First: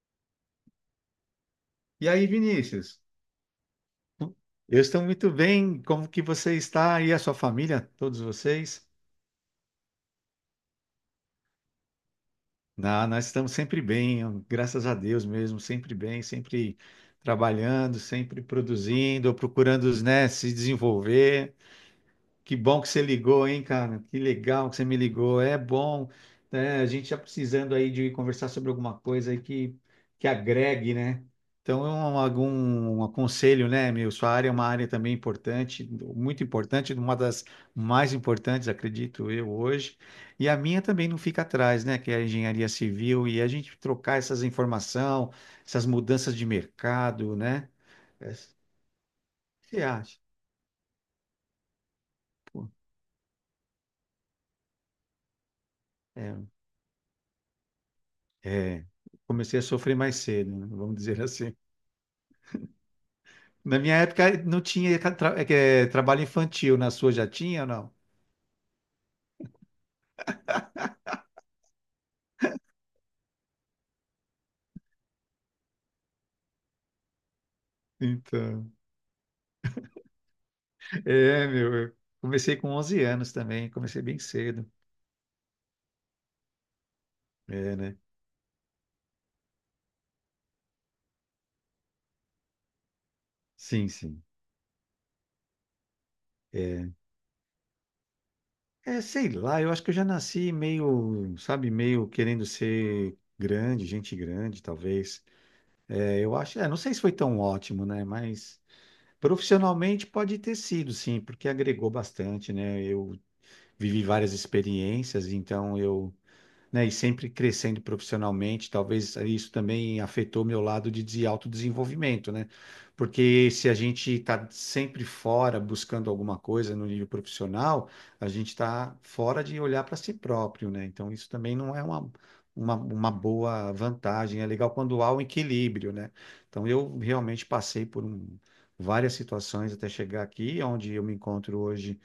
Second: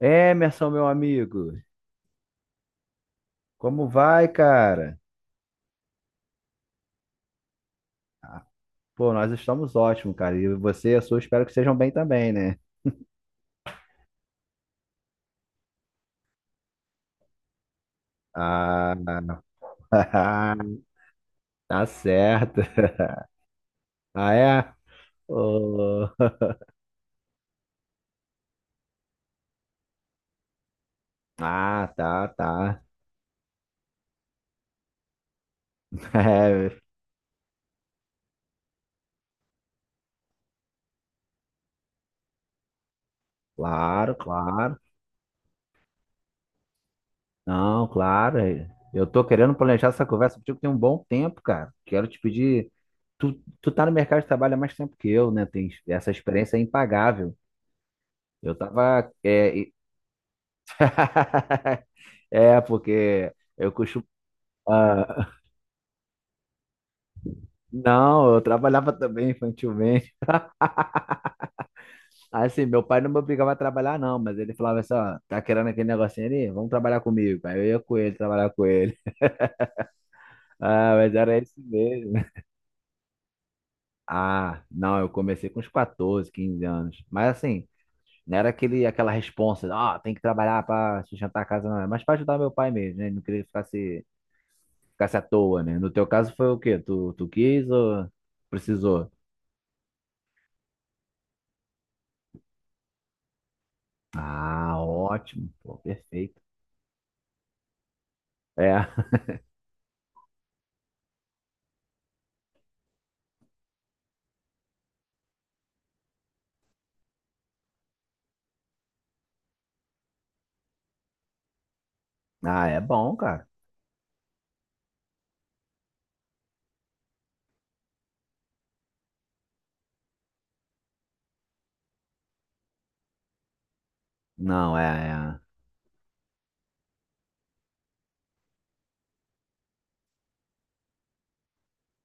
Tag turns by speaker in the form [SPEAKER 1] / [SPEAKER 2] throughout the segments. [SPEAKER 1] Emerson, meu amigo,
[SPEAKER 2] E aí, Vinícius?
[SPEAKER 1] como vai,
[SPEAKER 2] Eu
[SPEAKER 1] cara?
[SPEAKER 2] estou muito bem. Como que você está e a sua família, todos vocês?
[SPEAKER 1] Pô, nós estamos ótimos, cara. E você e a sua, espero que estejam bem também, né?
[SPEAKER 2] Nós estamos sempre bem, graças a Deus mesmo, sempre bem, sempre trabalhando, sempre
[SPEAKER 1] Ah,
[SPEAKER 2] produzindo, procurando, né, se desenvolver.
[SPEAKER 1] tá
[SPEAKER 2] Que
[SPEAKER 1] certo.
[SPEAKER 2] bom que você ligou, hein, cara? Que
[SPEAKER 1] Ah,
[SPEAKER 2] legal
[SPEAKER 1] é?
[SPEAKER 2] que você me ligou. É
[SPEAKER 1] Ô.
[SPEAKER 2] bom, né? A gente tá precisando aí de conversar sobre alguma coisa aí que agregue, né? Então,
[SPEAKER 1] Ah, tá,
[SPEAKER 2] algum
[SPEAKER 1] tá.
[SPEAKER 2] um aconselho, né, meu? Sua área é uma área também importante, muito
[SPEAKER 1] É,
[SPEAKER 2] importante, uma das mais importantes, acredito eu, hoje. E a minha também não fica atrás, né? Que é a engenharia civil e a gente
[SPEAKER 1] claro,
[SPEAKER 2] trocar essas
[SPEAKER 1] claro.
[SPEAKER 2] informações, essas mudanças de mercado, né?
[SPEAKER 1] Não,
[SPEAKER 2] É, o
[SPEAKER 1] claro. É, eu tô querendo
[SPEAKER 2] que você
[SPEAKER 1] planejar essa
[SPEAKER 2] acha?
[SPEAKER 1] conversa contigo tem um bom tempo, cara. Quero te
[SPEAKER 2] Pô,
[SPEAKER 1] pedir. Tu tá no mercado de trabalho há mais tempo que eu, né? Tem essa
[SPEAKER 2] é.
[SPEAKER 1] experiência é impagável. Eu
[SPEAKER 2] É,
[SPEAKER 1] tava.
[SPEAKER 2] comecei a sofrer mais cedo, né? Vamos dizer assim.
[SPEAKER 1] É, porque eu
[SPEAKER 2] Na minha
[SPEAKER 1] costumo.
[SPEAKER 2] época não tinha
[SPEAKER 1] Ah,
[SPEAKER 2] é que é trabalho infantil, na sua já tinha ou não?
[SPEAKER 1] não, eu trabalhava também infantilmente. Assim, meu pai não me obrigava a trabalhar, não, mas ele falava assim: ó, tá querendo aquele negocinho ali? Vamos trabalhar comigo. Aí eu ia com ele, trabalhar com
[SPEAKER 2] Então,
[SPEAKER 1] ele. Ah, mas era
[SPEAKER 2] é,
[SPEAKER 1] isso
[SPEAKER 2] meu, eu
[SPEAKER 1] mesmo.
[SPEAKER 2] comecei com 11 anos também, comecei bem
[SPEAKER 1] Ah,
[SPEAKER 2] cedo.
[SPEAKER 1] não, eu comecei com uns 14, 15 anos. Mas assim,
[SPEAKER 2] É, né?
[SPEAKER 1] não era aquele, aquela responsa: ó, tem que trabalhar pra sustentar a casa, não. Mas pra ajudar meu pai mesmo, né? Ele não queria que
[SPEAKER 2] Sim,
[SPEAKER 1] ficasse,
[SPEAKER 2] sim.
[SPEAKER 1] ficasse à toa, né? No teu caso foi o quê?
[SPEAKER 2] É,
[SPEAKER 1] Tu quis ou
[SPEAKER 2] é,
[SPEAKER 1] precisou?
[SPEAKER 2] sei lá, eu acho que eu já nasci meio, sabe, meio querendo ser grande, gente grande,
[SPEAKER 1] Ah,
[SPEAKER 2] talvez.
[SPEAKER 1] ótimo, pô,
[SPEAKER 2] É, eu
[SPEAKER 1] perfeito.
[SPEAKER 2] acho, é, não sei se foi tão ótimo, né? Mas
[SPEAKER 1] É,
[SPEAKER 2] profissionalmente pode ter sido, sim, porque agregou bastante, né? Eu vivi várias experiências, então eu, né, e sempre crescendo profissionalmente, talvez isso também afetou meu lado de autodesenvolvimento, né?
[SPEAKER 1] ah, é bom, cara.
[SPEAKER 2] Porque se a gente está sempre fora buscando alguma coisa no nível profissional, a gente está fora de olhar para si próprio, né? Então isso também não é uma boa vantagem. É legal
[SPEAKER 1] Não,
[SPEAKER 2] quando
[SPEAKER 1] é,
[SPEAKER 2] há um
[SPEAKER 1] é.
[SPEAKER 2] equilíbrio, né? Então eu realmente passei várias situações até chegar aqui, onde eu me encontro hoje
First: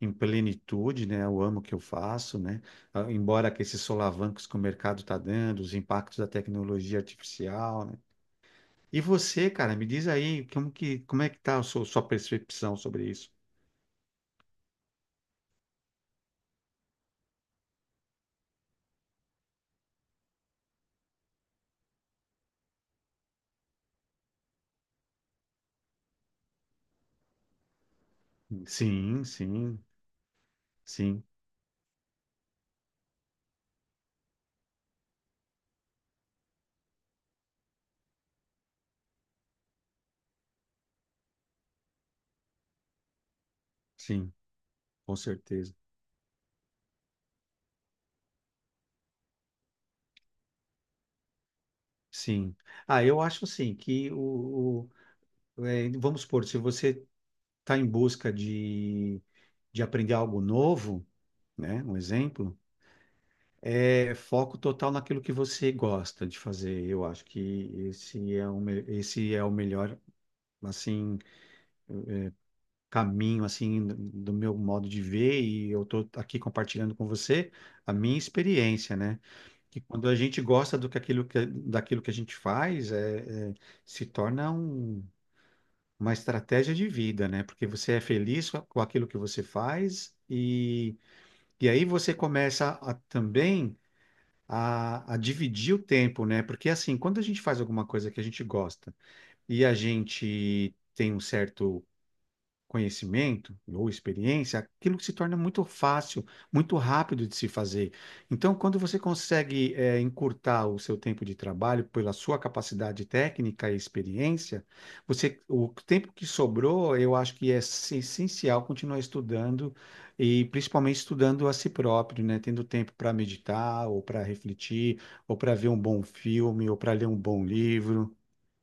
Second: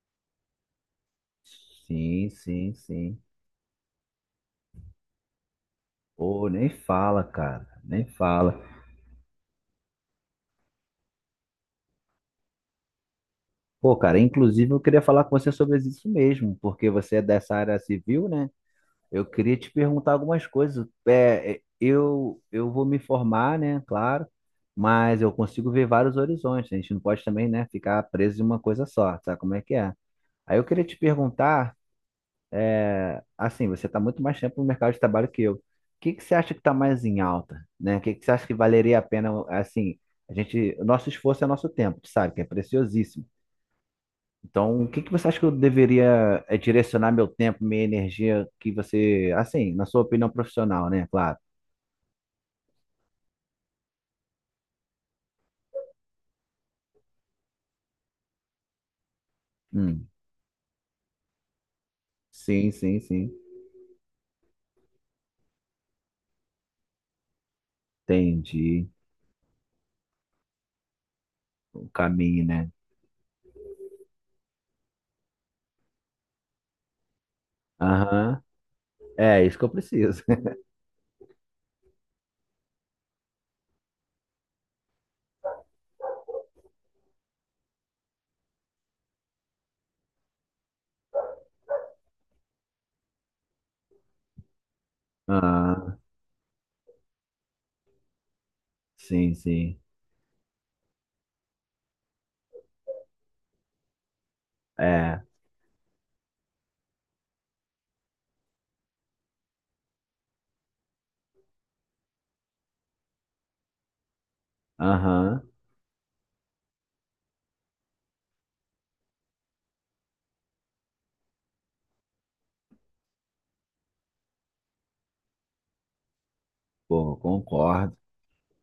[SPEAKER 2] em plenitude, né? Eu amo o que eu
[SPEAKER 1] Sim,
[SPEAKER 2] faço, né?
[SPEAKER 1] sim,
[SPEAKER 2] Ah,
[SPEAKER 1] sim.
[SPEAKER 2] embora que esses solavancos que o mercado está dando, os impactos da
[SPEAKER 1] Pô, nem
[SPEAKER 2] tecnologia
[SPEAKER 1] fala, cara,
[SPEAKER 2] artificial, né?
[SPEAKER 1] nem fala.
[SPEAKER 2] E você, cara, me diz aí como é que tá a sua percepção sobre isso?
[SPEAKER 1] Pô, cara, inclusive eu queria falar com você sobre isso mesmo, porque você é dessa área civil, né? Eu queria te perguntar algumas coisas. É, é, eu vou me formar, né? Claro, mas eu consigo ver vários horizontes. A gente não pode também, né, ficar preso em uma coisa só,
[SPEAKER 2] Sim,
[SPEAKER 1] sabe como é que
[SPEAKER 2] sim,
[SPEAKER 1] é? Aí eu queria te
[SPEAKER 2] sim,
[SPEAKER 1] perguntar. Assim, você está muito mais tempo no mercado de trabalho que eu. O que que você acha que está mais em alta, né? O que que você acha que valeria a pena, assim, a gente, o nosso esforço é nosso tempo, tu sabe, que é preciosíssimo.
[SPEAKER 2] sim,
[SPEAKER 1] Então, o que que
[SPEAKER 2] com
[SPEAKER 1] você acha que eu
[SPEAKER 2] certeza.
[SPEAKER 1] deveria direcionar meu tempo, minha energia, que você, assim, na sua opinião profissional, né? Claro.
[SPEAKER 2] Sim. Ah, eu acho assim que é, vamos supor, se você está em busca de
[SPEAKER 1] Hum,
[SPEAKER 2] aprender algo novo, né? Um exemplo.
[SPEAKER 1] sim, sim, sim.
[SPEAKER 2] É foco total naquilo que você gosta de fazer. Eu acho que
[SPEAKER 1] Entendi
[SPEAKER 2] esse é o melhor assim
[SPEAKER 1] o caminho, né?
[SPEAKER 2] caminho assim do meu modo de ver e eu estou aqui compartilhando com você a minha
[SPEAKER 1] Aham.
[SPEAKER 2] experiência, né?
[SPEAKER 1] É isso que eu
[SPEAKER 2] Que quando a
[SPEAKER 1] preciso.
[SPEAKER 2] gente gosta do daquilo que a gente faz, se torna uma estratégia de vida, né? Porque você é feliz com aquilo que você faz e aí você começa a também a dividir o
[SPEAKER 1] Ah,
[SPEAKER 2] tempo, né? Porque assim, quando a gente faz alguma coisa que a gente gosta
[SPEAKER 1] sim,
[SPEAKER 2] e a
[SPEAKER 1] sim.
[SPEAKER 2] gente tem um certo conhecimento ou experiência, aquilo que se
[SPEAKER 1] É.
[SPEAKER 2] torna muito fácil, muito rápido de se fazer. Então, quando você consegue encurtar o seu tempo de trabalho pela sua capacidade técnica e experiência, você,
[SPEAKER 1] Aham.
[SPEAKER 2] o tempo que sobrou, eu acho que é essencial continuar estudando e principalmente estudando a si próprio, né? Tendo tempo para meditar ou para refletir ou para ver um bom filme ou para ler
[SPEAKER 1] Pô,
[SPEAKER 2] um bom
[SPEAKER 1] concordo.
[SPEAKER 2] livro,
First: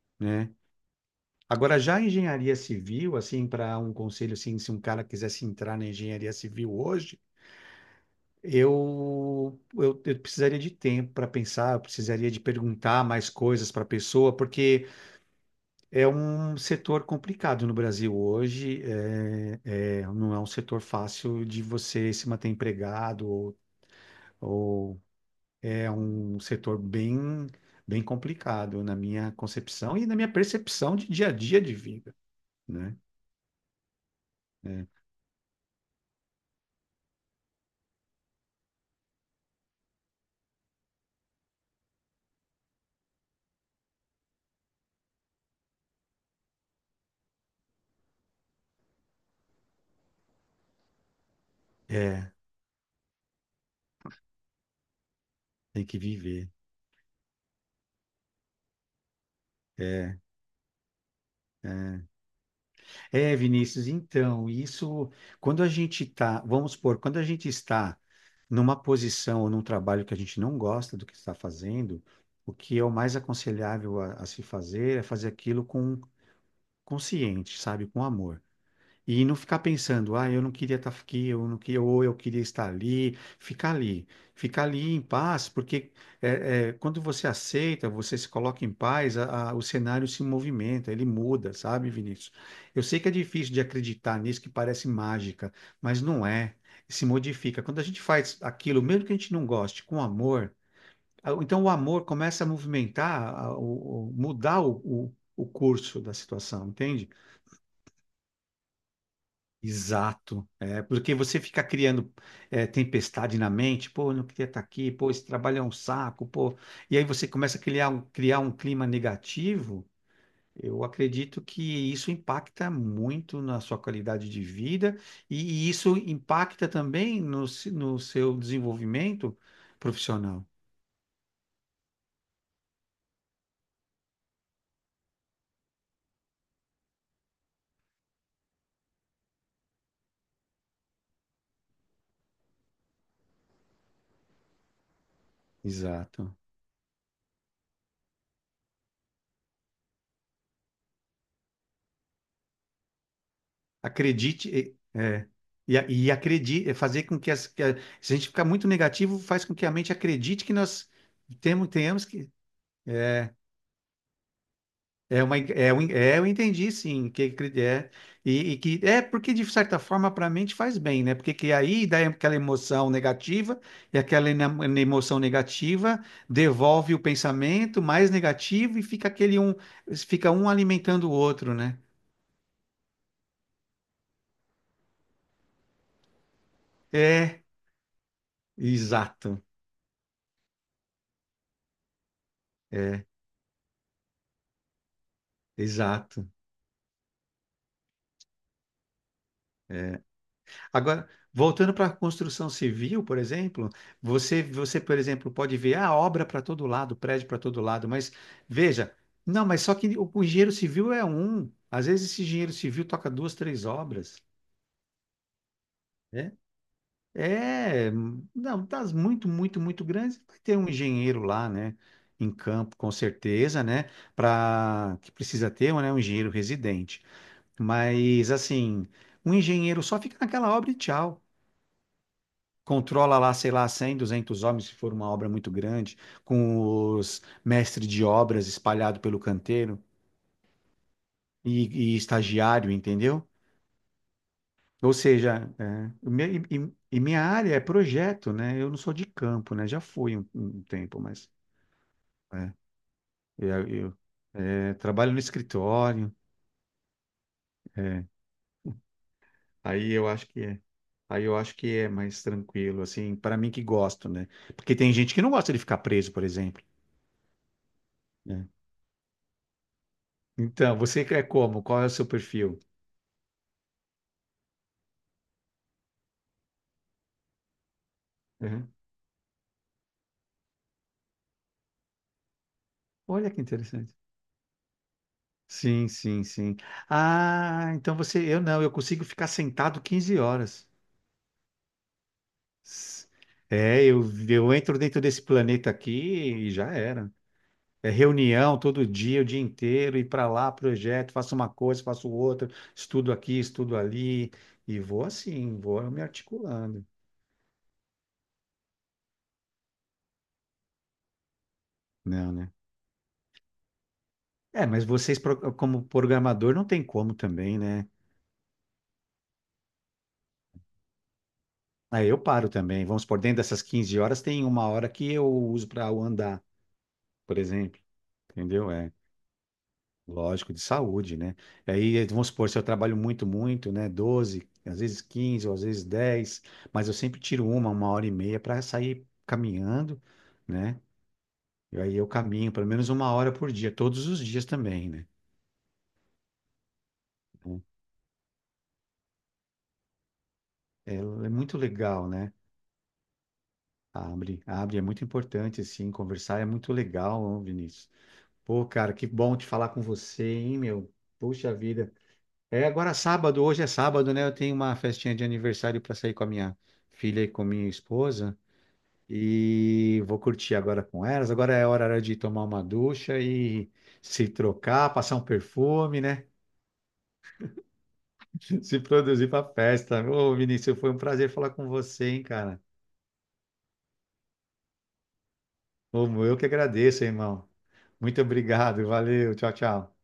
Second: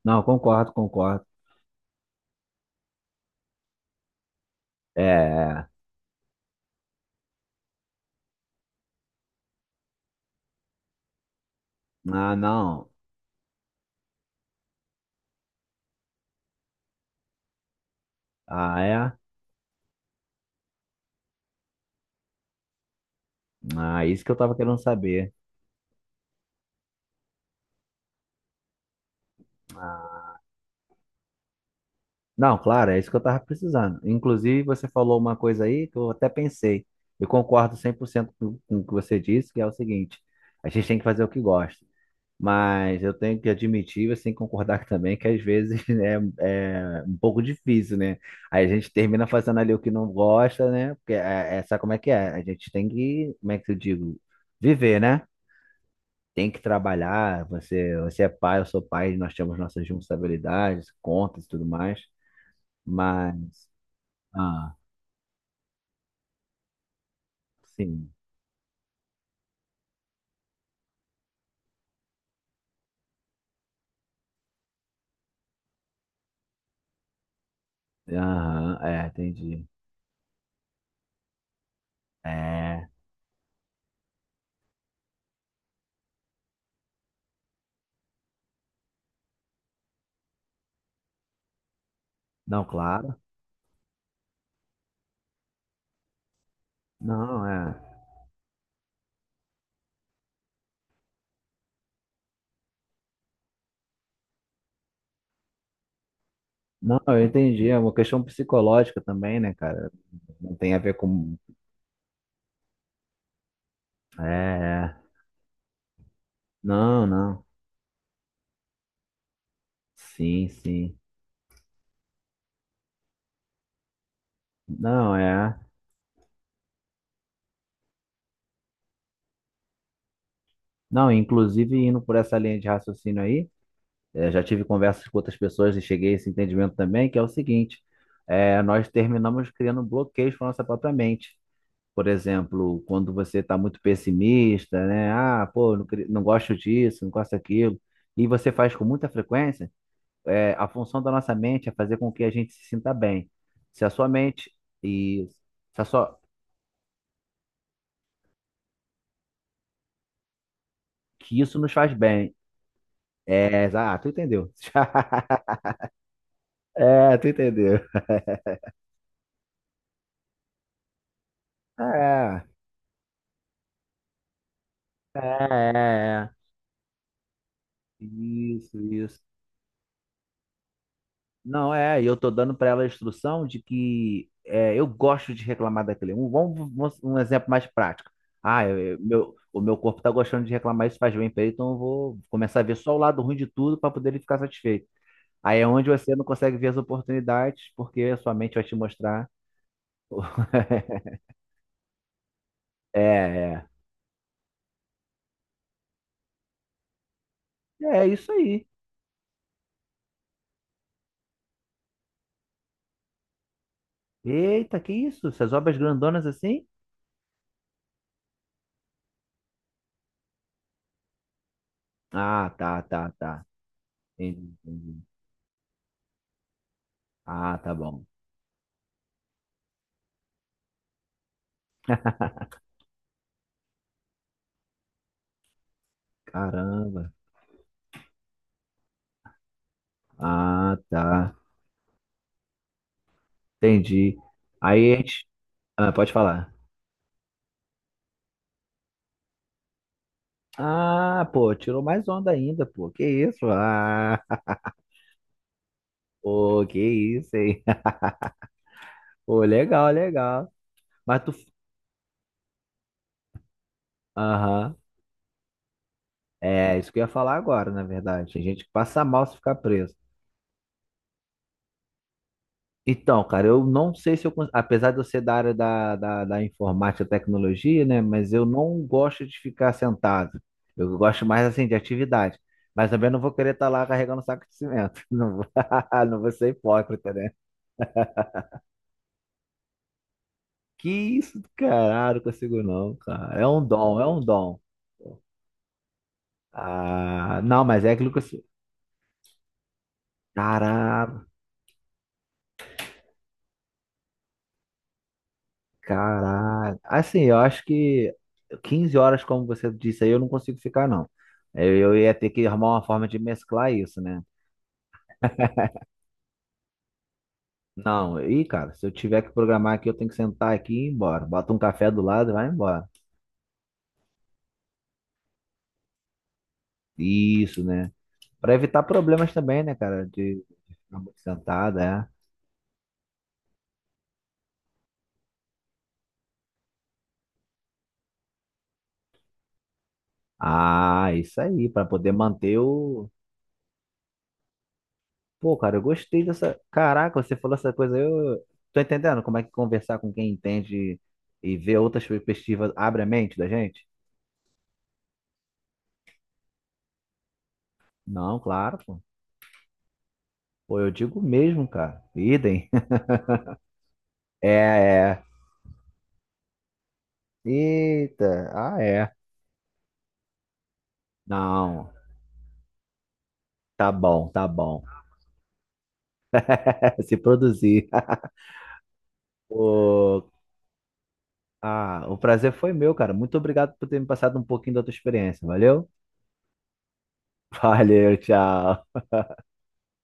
[SPEAKER 1] Não,
[SPEAKER 2] né?
[SPEAKER 1] concordo, concordo.
[SPEAKER 2] Agora, já a engenharia civil, assim, para um conselho, assim, se um
[SPEAKER 1] É,
[SPEAKER 2] cara quisesse
[SPEAKER 1] é.
[SPEAKER 2] entrar na engenharia civil hoje, eu precisaria de tempo para pensar, eu precisaria
[SPEAKER 1] Ah,
[SPEAKER 2] de
[SPEAKER 1] não.
[SPEAKER 2] perguntar mais coisas para a pessoa, porque é um setor complicado no Brasil
[SPEAKER 1] Ah,
[SPEAKER 2] hoje,
[SPEAKER 1] é?
[SPEAKER 2] não é um setor fácil de você se manter empregado, ou,
[SPEAKER 1] Ah, isso que eu tava querendo
[SPEAKER 2] ou
[SPEAKER 1] saber.
[SPEAKER 2] é um setor bem, bem complicado na minha concepção e na minha
[SPEAKER 1] Ah,
[SPEAKER 2] percepção de dia a dia de vida,
[SPEAKER 1] não, claro,
[SPEAKER 2] né?
[SPEAKER 1] é isso que eu tava precisando. Inclusive, você
[SPEAKER 2] É.
[SPEAKER 1] falou uma coisa aí que eu até pensei. Eu concordo 100% com o que você disse, que é o seguinte: a gente tem que fazer o que gosta. Mas eu tenho que admitir, assim, concordar também que às vezes né, é um pouco difícil, né? Aí a gente termina fazendo ali o que não gosta, né? Porque é, sabe como é que é?
[SPEAKER 2] É.
[SPEAKER 1] A gente tem que, como é que eu digo? Viver, né?
[SPEAKER 2] Tem que viver.
[SPEAKER 1] Tem que trabalhar, você, você é pai, eu sou pai, nós temos nossas
[SPEAKER 2] É,
[SPEAKER 1] responsabilidades, contas e tudo mais.
[SPEAKER 2] é. É,
[SPEAKER 1] Mas,
[SPEAKER 2] Vinícius, então,
[SPEAKER 1] ah,
[SPEAKER 2] isso, quando a gente está, vamos supor, quando a gente está
[SPEAKER 1] sim,
[SPEAKER 2] numa posição ou num trabalho que a gente não gosta do que está fazendo, o que é o mais aconselhável a se fazer é fazer aquilo com consciente, sabe, com amor.
[SPEAKER 1] aham, é,
[SPEAKER 2] E não ficar
[SPEAKER 1] entendi.
[SPEAKER 2] pensando, ah, eu não queria estar aqui, eu não queria, ou eu queria estar
[SPEAKER 1] É,
[SPEAKER 2] ali, ficar ali, ficar ali em paz, porque quando você aceita, você se coloca em paz, o cenário se movimenta, ele muda, sabe, Vinícius?
[SPEAKER 1] não,
[SPEAKER 2] Eu sei que é
[SPEAKER 1] claro,
[SPEAKER 2] difícil de acreditar nisso, que parece mágica, mas não é, se
[SPEAKER 1] não,
[SPEAKER 2] modifica.
[SPEAKER 1] é.
[SPEAKER 2] Quando a gente faz aquilo, mesmo que a gente não goste, com amor, então o amor começa a movimentar, mudar o curso da situação,
[SPEAKER 1] Não,
[SPEAKER 2] entende?
[SPEAKER 1] eu entendi, é uma questão psicológica também, né, cara?
[SPEAKER 2] Exato,
[SPEAKER 1] Não tem a
[SPEAKER 2] é,
[SPEAKER 1] ver
[SPEAKER 2] porque
[SPEAKER 1] com.
[SPEAKER 2] você fica criando tempestade na mente, pô, eu
[SPEAKER 1] É,
[SPEAKER 2] não queria estar aqui, pô,
[SPEAKER 1] é.
[SPEAKER 2] esse trabalho é um saco, pô, e
[SPEAKER 1] Não,
[SPEAKER 2] aí você
[SPEAKER 1] não,
[SPEAKER 2] começa a criar um clima negativo,
[SPEAKER 1] sim,
[SPEAKER 2] eu
[SPEAKER 1] sim.
[SPEAKER 2] acredito que isso impacta muito na sua qualidade de vida
[SPEAKER 1] Não, é.
[SPEAKER 2] e isso impacta também no seu desenvolvimento profissional.
[SPEAKER 1] Não, inclusive indo por essa linha de raciocínio aí. É, já tive conversas com outras pessoas e cheguei a esse entendimento também, que é o seguinte: é, nós terminamos criando bloqueios para nossa própria mente. Por exemplo, quando você está muito pessimista, né? Ah, pô, não, não
[SPEAKER 2] Exato.
[SPEAKER 1] gosto disso, não gosto daquilo, e você faz com muita frequência. É, a função da nossa mente é fazer com que a gente se sinta bem. Se a sua mente
[SPEAKER 2] Acredite,
[SPEAKER 1] e se a
[SPEAKER 2] e
[SPEAKER 1] sua,
[SPEAKER 2] acredite, fazer com que, se a gente ficar muito negativo, faz com que a mente acredite que nós
[SPEAKER 1] que isso nos faz
[SPEAKER 2] tenhamos que.
[SPEAKER 1] bem.
[SPEAKER 2] É
[SPEAKER 1] É, ah, tu entendeu?
[SPEAKER 2] é uma, é, um- é, Eu entendi, sim,
[SPEAKER 1] É,
[SPEAKER 2] que
[SPEAKER 1] tu entendeu.
[SPEAKER 2] e que é porque de certa forma para a mente faz bem, né? Porque que aí dá aquela
[SPEAKER 1] É,
[SPEAKER 2] emoção negativa e aquela
[SPEAKER 1] é,
[SPEAKER 2] emoção negativa
[SPEAKER 1] é. É.
[SPEAKER 2] devolve o pensamento mais
[SPEAKER 1] Isso,
[SPEAKER 2] negativo e fica
[SPEAKER 1] isso.
[SPEAKER 2] fica um alimentando o outro,
[SPEAKER 1] Não,
[SPEAKER 2] né?
[SPEAKER 1] é, e eu tô dando para ela a instrução de que é, eu gosto de reclamar daquele. Um
[SPEAKER 2] É,
[SPEAKER 1] exemplo mais prático. Ah, meu,
[SPEAKER 2] exato,
[SPEAKER 1] o meu corpo tá gostando de reclamar, isso faz bem pra ele, então eu vou começar a ver só o
[SPEAKER 2] é,
[SPEAKER 1] lado ruim de tudo para poder ele ficar satisfeito. Aí é onde você não
[SPEAKER 2] exato.
[SPEAKER 1] consegue ver as oportunidades, porque a sua mente vai te mostrar.
[SPEAKER 2] É. Agora, voltando para a construção
[SPEAKER 1] É,
[SPEAKER 2] civil, por
[SPEAKER 1] é.
[SPEAKER 2] exemplo, você, por exemplo, pode ver a obra para todo lado, prédio para todo lado,
[SPEAKER 1] É
[SPEAKER 2] mas
[SPEAKER 1] isso aí.
[SPEAKER 2] veja, não, mas só que o engenheiro civil é um. Às vezes esse engenheiro civil toca duas, três obras,
[SPEAKER 1] Eita, que isso? Essas obras grandonas
[SPEAKER 2] né?
[SPEAKER 1] assim?
[SPEAKER 2] É, não, das muito, muito, muito grandes, vai ter um engenheiro lá, né? Em
[SPEAKER 1] Ah,
[SPEAKER 2] campo,
[SPEAKER 1] tá,
[SPEAKER 2] com
[SPEAKER 1] tá, tá.
[SPEAKER 2] certeza, né?
[SPEAKER 1] Entendi,
[SPEAKER 2] Para
[SPEAKER 1] entendi.
[SPEAKER 2] que precisa ter, né? Um engenheiro residente.
[SPEAKER 1] Ah, tá bom.
[SPEAKER 2] Mas assim, um engenheiro só fica naquela obra e tchau. Controla lá, sei lá, 100 200 homens, se for uma obra muito grande, com
[SPEAKER 1] Caramba.
[SPEAKER 2] os mestres de obras espalhado pelo canteiro
[SPEAKER 1] Ah, tá.
[SPEAKER 2] e estagiário, entendeu?
[SPEAKER 1] Entendi. Aí
[SPEAKER 2] Ou
[SPEAKER 1] a gente.
[SPEAKER 2] seja, é,
[SPEAKER 1] Ah,
[SPEAKER 2] o
[SPEAKER 1] pode
[SPEAKER 2] meu-
[SPEAKER 1] falar.
[SPEAKER 2] e minha área é projeto, né? Eu não sou de campo, né? Já fui um tempo,
[SPEAKER 1] Ah,
[SPEAKER 2] mas
[SPEAKER 1] pô, tirou mais onda
[SPEAKER 2] é,
[SPEAKER 1] ainda, pô. Que isso?
[SPEAKER 2] eu, eu,
[SPEAKER 1] Ah,
[SPEAKER 2] trabalho no escritório,
[SPEAKER 1] pô, que isso, hein?
[SPEAKER 2] é,
[SPEAKER 1] Pô, legal,
[SPEAKER 2] aí eu acho que
[SPEAKER 1] legal.
[SPEAKER 2] é.
[SPEAKER 1] Mas
[SPEAKER 2] Aí
[SPEAKER 1] tu.
[SPEAKER 2] eu acho que é mais tranquilo, assim, para mim que gosto, né?
[SPEAKER 1] Aham.
[SPEAKER 2] Porque tem gente que não gosta de ficar preso, por exemplo.
[SPEAKER 1] É, isso que eu ia falar agora, na verdade. Tem
[SPEAKER 2] Né?
[SPEAKER 1] gente que passa mal se ficar preso.
[SPEAKER 2] Então, você é como? Qual é o seu perfil?
[SPEAKER 1] Então, cara, eu não sei se eu, apesar de eu ser da área da informática e tecnologia, né, mas eu
[SPEAKER 2] Uhum.
[SPEAKER 1] não gosto de ficar sentado. Eu gosto mais, assim, de atividade. Mas também não vou
[SPEAKER 2] Olha que
[SPEAKER 1] querer estar lá
[SPEAKER 2] interessante.
[SPEAKER 1] carregando saco de cimento. Não vou,
[SPEAKER 2] Sim,
[SPEAKER 1] não
[SPEAKER 2] sim,
[SPEAKER 1] vou ser
[SPEAKER 2] sim.
[SPEAKER 1] hipócrita, né?
[SPEAKER 2] Ah, então você, eu não, eu consigo ficar sentado 15 horas.
[SPEAKER 1] Que isso, caralho, não consigo não,
[SPEAKER 2] S-
[SPEAKER 1] cara. É um
[SPEAKER 2] É,
[SPEAKER 1] dom,
[SPEAKER 2] eu,
[SPEAKER 1] é um
[SPEAKER 2] eu
[SPEAKER 1] dom.
[SPEAKER 2] entro dentro desse planeta aqui e já era.
[SPEAKER 1] Ah, não, mas
[SPEAKER 2] É
[SPEAKER 1] é aquilo que eu sou.
[SPEAKER 2] reunião todo dia, o dia inteiro, ir para lá, projeto, faço uma coisa, faço outra, estudo aqui, estudo ali, e vou assim, vou me
[SPEAKER 1] Caralho.
[SPEAKER 2] articulando.
[SPEAKER 1] Assim, eu acho que 15 horas, como você disse aí, eu não consigo ficar, não. É, eu ia ter
[SPEAKER 2] Não,
[SPEAKER 1] que
[SPEAKER 2] né?
[SPEAKER 1] arrumar uma forma de mesclar isso, né?
[SPEAKER 2] É, mas vocês, como programador, não tem como também, né?
[SPEAKER 1] Não, e cara, se eu tiver que programar aqui, eu tenho que sentar aqui e ir embora. Bota um café do
[SPEAKER 2] Aí eu
[SPEAKER 1] lado e vai
[SPEAKER 2] paro também.
[SPEAKER 1] embora.
[SPEAKER 2] Vamos por dentro dessas 15 horas tem uma hora que eu uso para andar, por
[SPEAKER 1] Isso,
[SPEAKER 2] exemplo.
[SPEAKER 1] né? Pra
[SPEAKER 2] Entendeu?
[SPEAKER 1] evitar
[SPEAKER 2] É
[SPEAKER 1] problemas também, né, cara? De
[SPEAKER 2] lógico, de
[SPEAKER 1] de ficar
[SPEAKER 2] saúde,
[SPEAKER 1] muito
[SPEAKER 2] né?
[SPEAKER 1] sentado,
[SPEAKER 2] Aí
[SPEAKER 1] é.
[SPEAKER 2] vamos supor, se eu trabalho muito, muito, né? 12, às vezes 15, ou às vezes 10, mas eu sempre tiro uma hora e meia para sair caminhando, né?
[SPEAKER 1] Ah, isso aí,
[SPEAKER 2] E
[SPEAKER 1] pra
[SPEAKER 2] aí eu
[SPEAKER 1] poder
[SPEAKER 2] caminho
[SPEAKER 1] manter
[SPEAKER 2] pelo menos
[SPEAKER 1] o.
[SPEAKER 2] uma hora por dia, todos os dias também, né?
[SPEAKER 1] Pô, cara, eu gostei dessa. Caraca, você falou
[SPEAKER 2] Então,
[SPEAKER 1] essa coisa, eu tô entendendo como é que conversar com quem entende
[SPEAKER 2] É
[SPEAKER 1] e
[SPEAKER 2] muito
[SPEAKER 1] ver outras
[SPEAKER 2] legal, né?
[SPEAKER 1] perspectivas abre a mente da gente?
[SPEAKER 2] Abre, abre, é muito importante, assim, conversar é muito legal, Vinícius.
[SPEAKER 1] Não,
[SPEAKER 2] Pô,
[SPEAKER 1] claro,
[SPEAKER 2] cara,
[SPEAKER 1] pô.
[SPEAKER 2] que bom te falar com você, hein,
[SPEAKER 1] Pô, eu
[SPEAKER 2] meu?
[SPEAKER 1] digo
[SPEAKER 2] Puxa
[SPEAKER 1] mesmo,
[SPEAKER 2] vida.
[SPEAKER 1] cara. Idem.
[SPEAKER 2] Agora é sábado, hoje é sábado, né? Eu tenho uma
[SPEAKER 1] É,
[SPEAKER 2] festinha
[SPEAKER 1] é.
[SPEAKER 2] de aniversário para sair com a minha filha e com minha esposa.
[SPEAKER 1] Eita, ah, é.
[SPEAKER 2] E vou curtir agora com elas. Agora é
[SPEAKER 1] Não,
[SPEAKER 2] hora de tomar uma ducha e
[SPEAKER 1] tá
[SPEAKER 2] se
[SPEAKER 1] bom, tá bom.
[SPEAKER 2] trocar, passar um perfume, né?
[SPEAKER 1] Se produzir.
[SPEAKER 2] Se produzir para festa.
[SPEAKER 1] Pô,
[SPEAKER 2] Ô, Vinícius, foi um prazer falar com
[SPEAKER 1] ah,
[SPEAKER 2] você,
[SPEAKER 1] o
[SPEAKER 2] hein,
[SPEAKER 1] prazer
[SPEAKER 2] cara?
[SPEAKER 1] foi meu, cara. Muito obrigado por ter me passado um pouquinho da tua experiência. Valeu?
[SPEAKER 2] Ô, eu que agradeço, irmão.
[SPEAKER 1] Valeu,
[SPEAKER 2] Muito obrigado,
[SPEAKER 1] tchau.
[SPEAKER 2] valeu, tchau, tchau.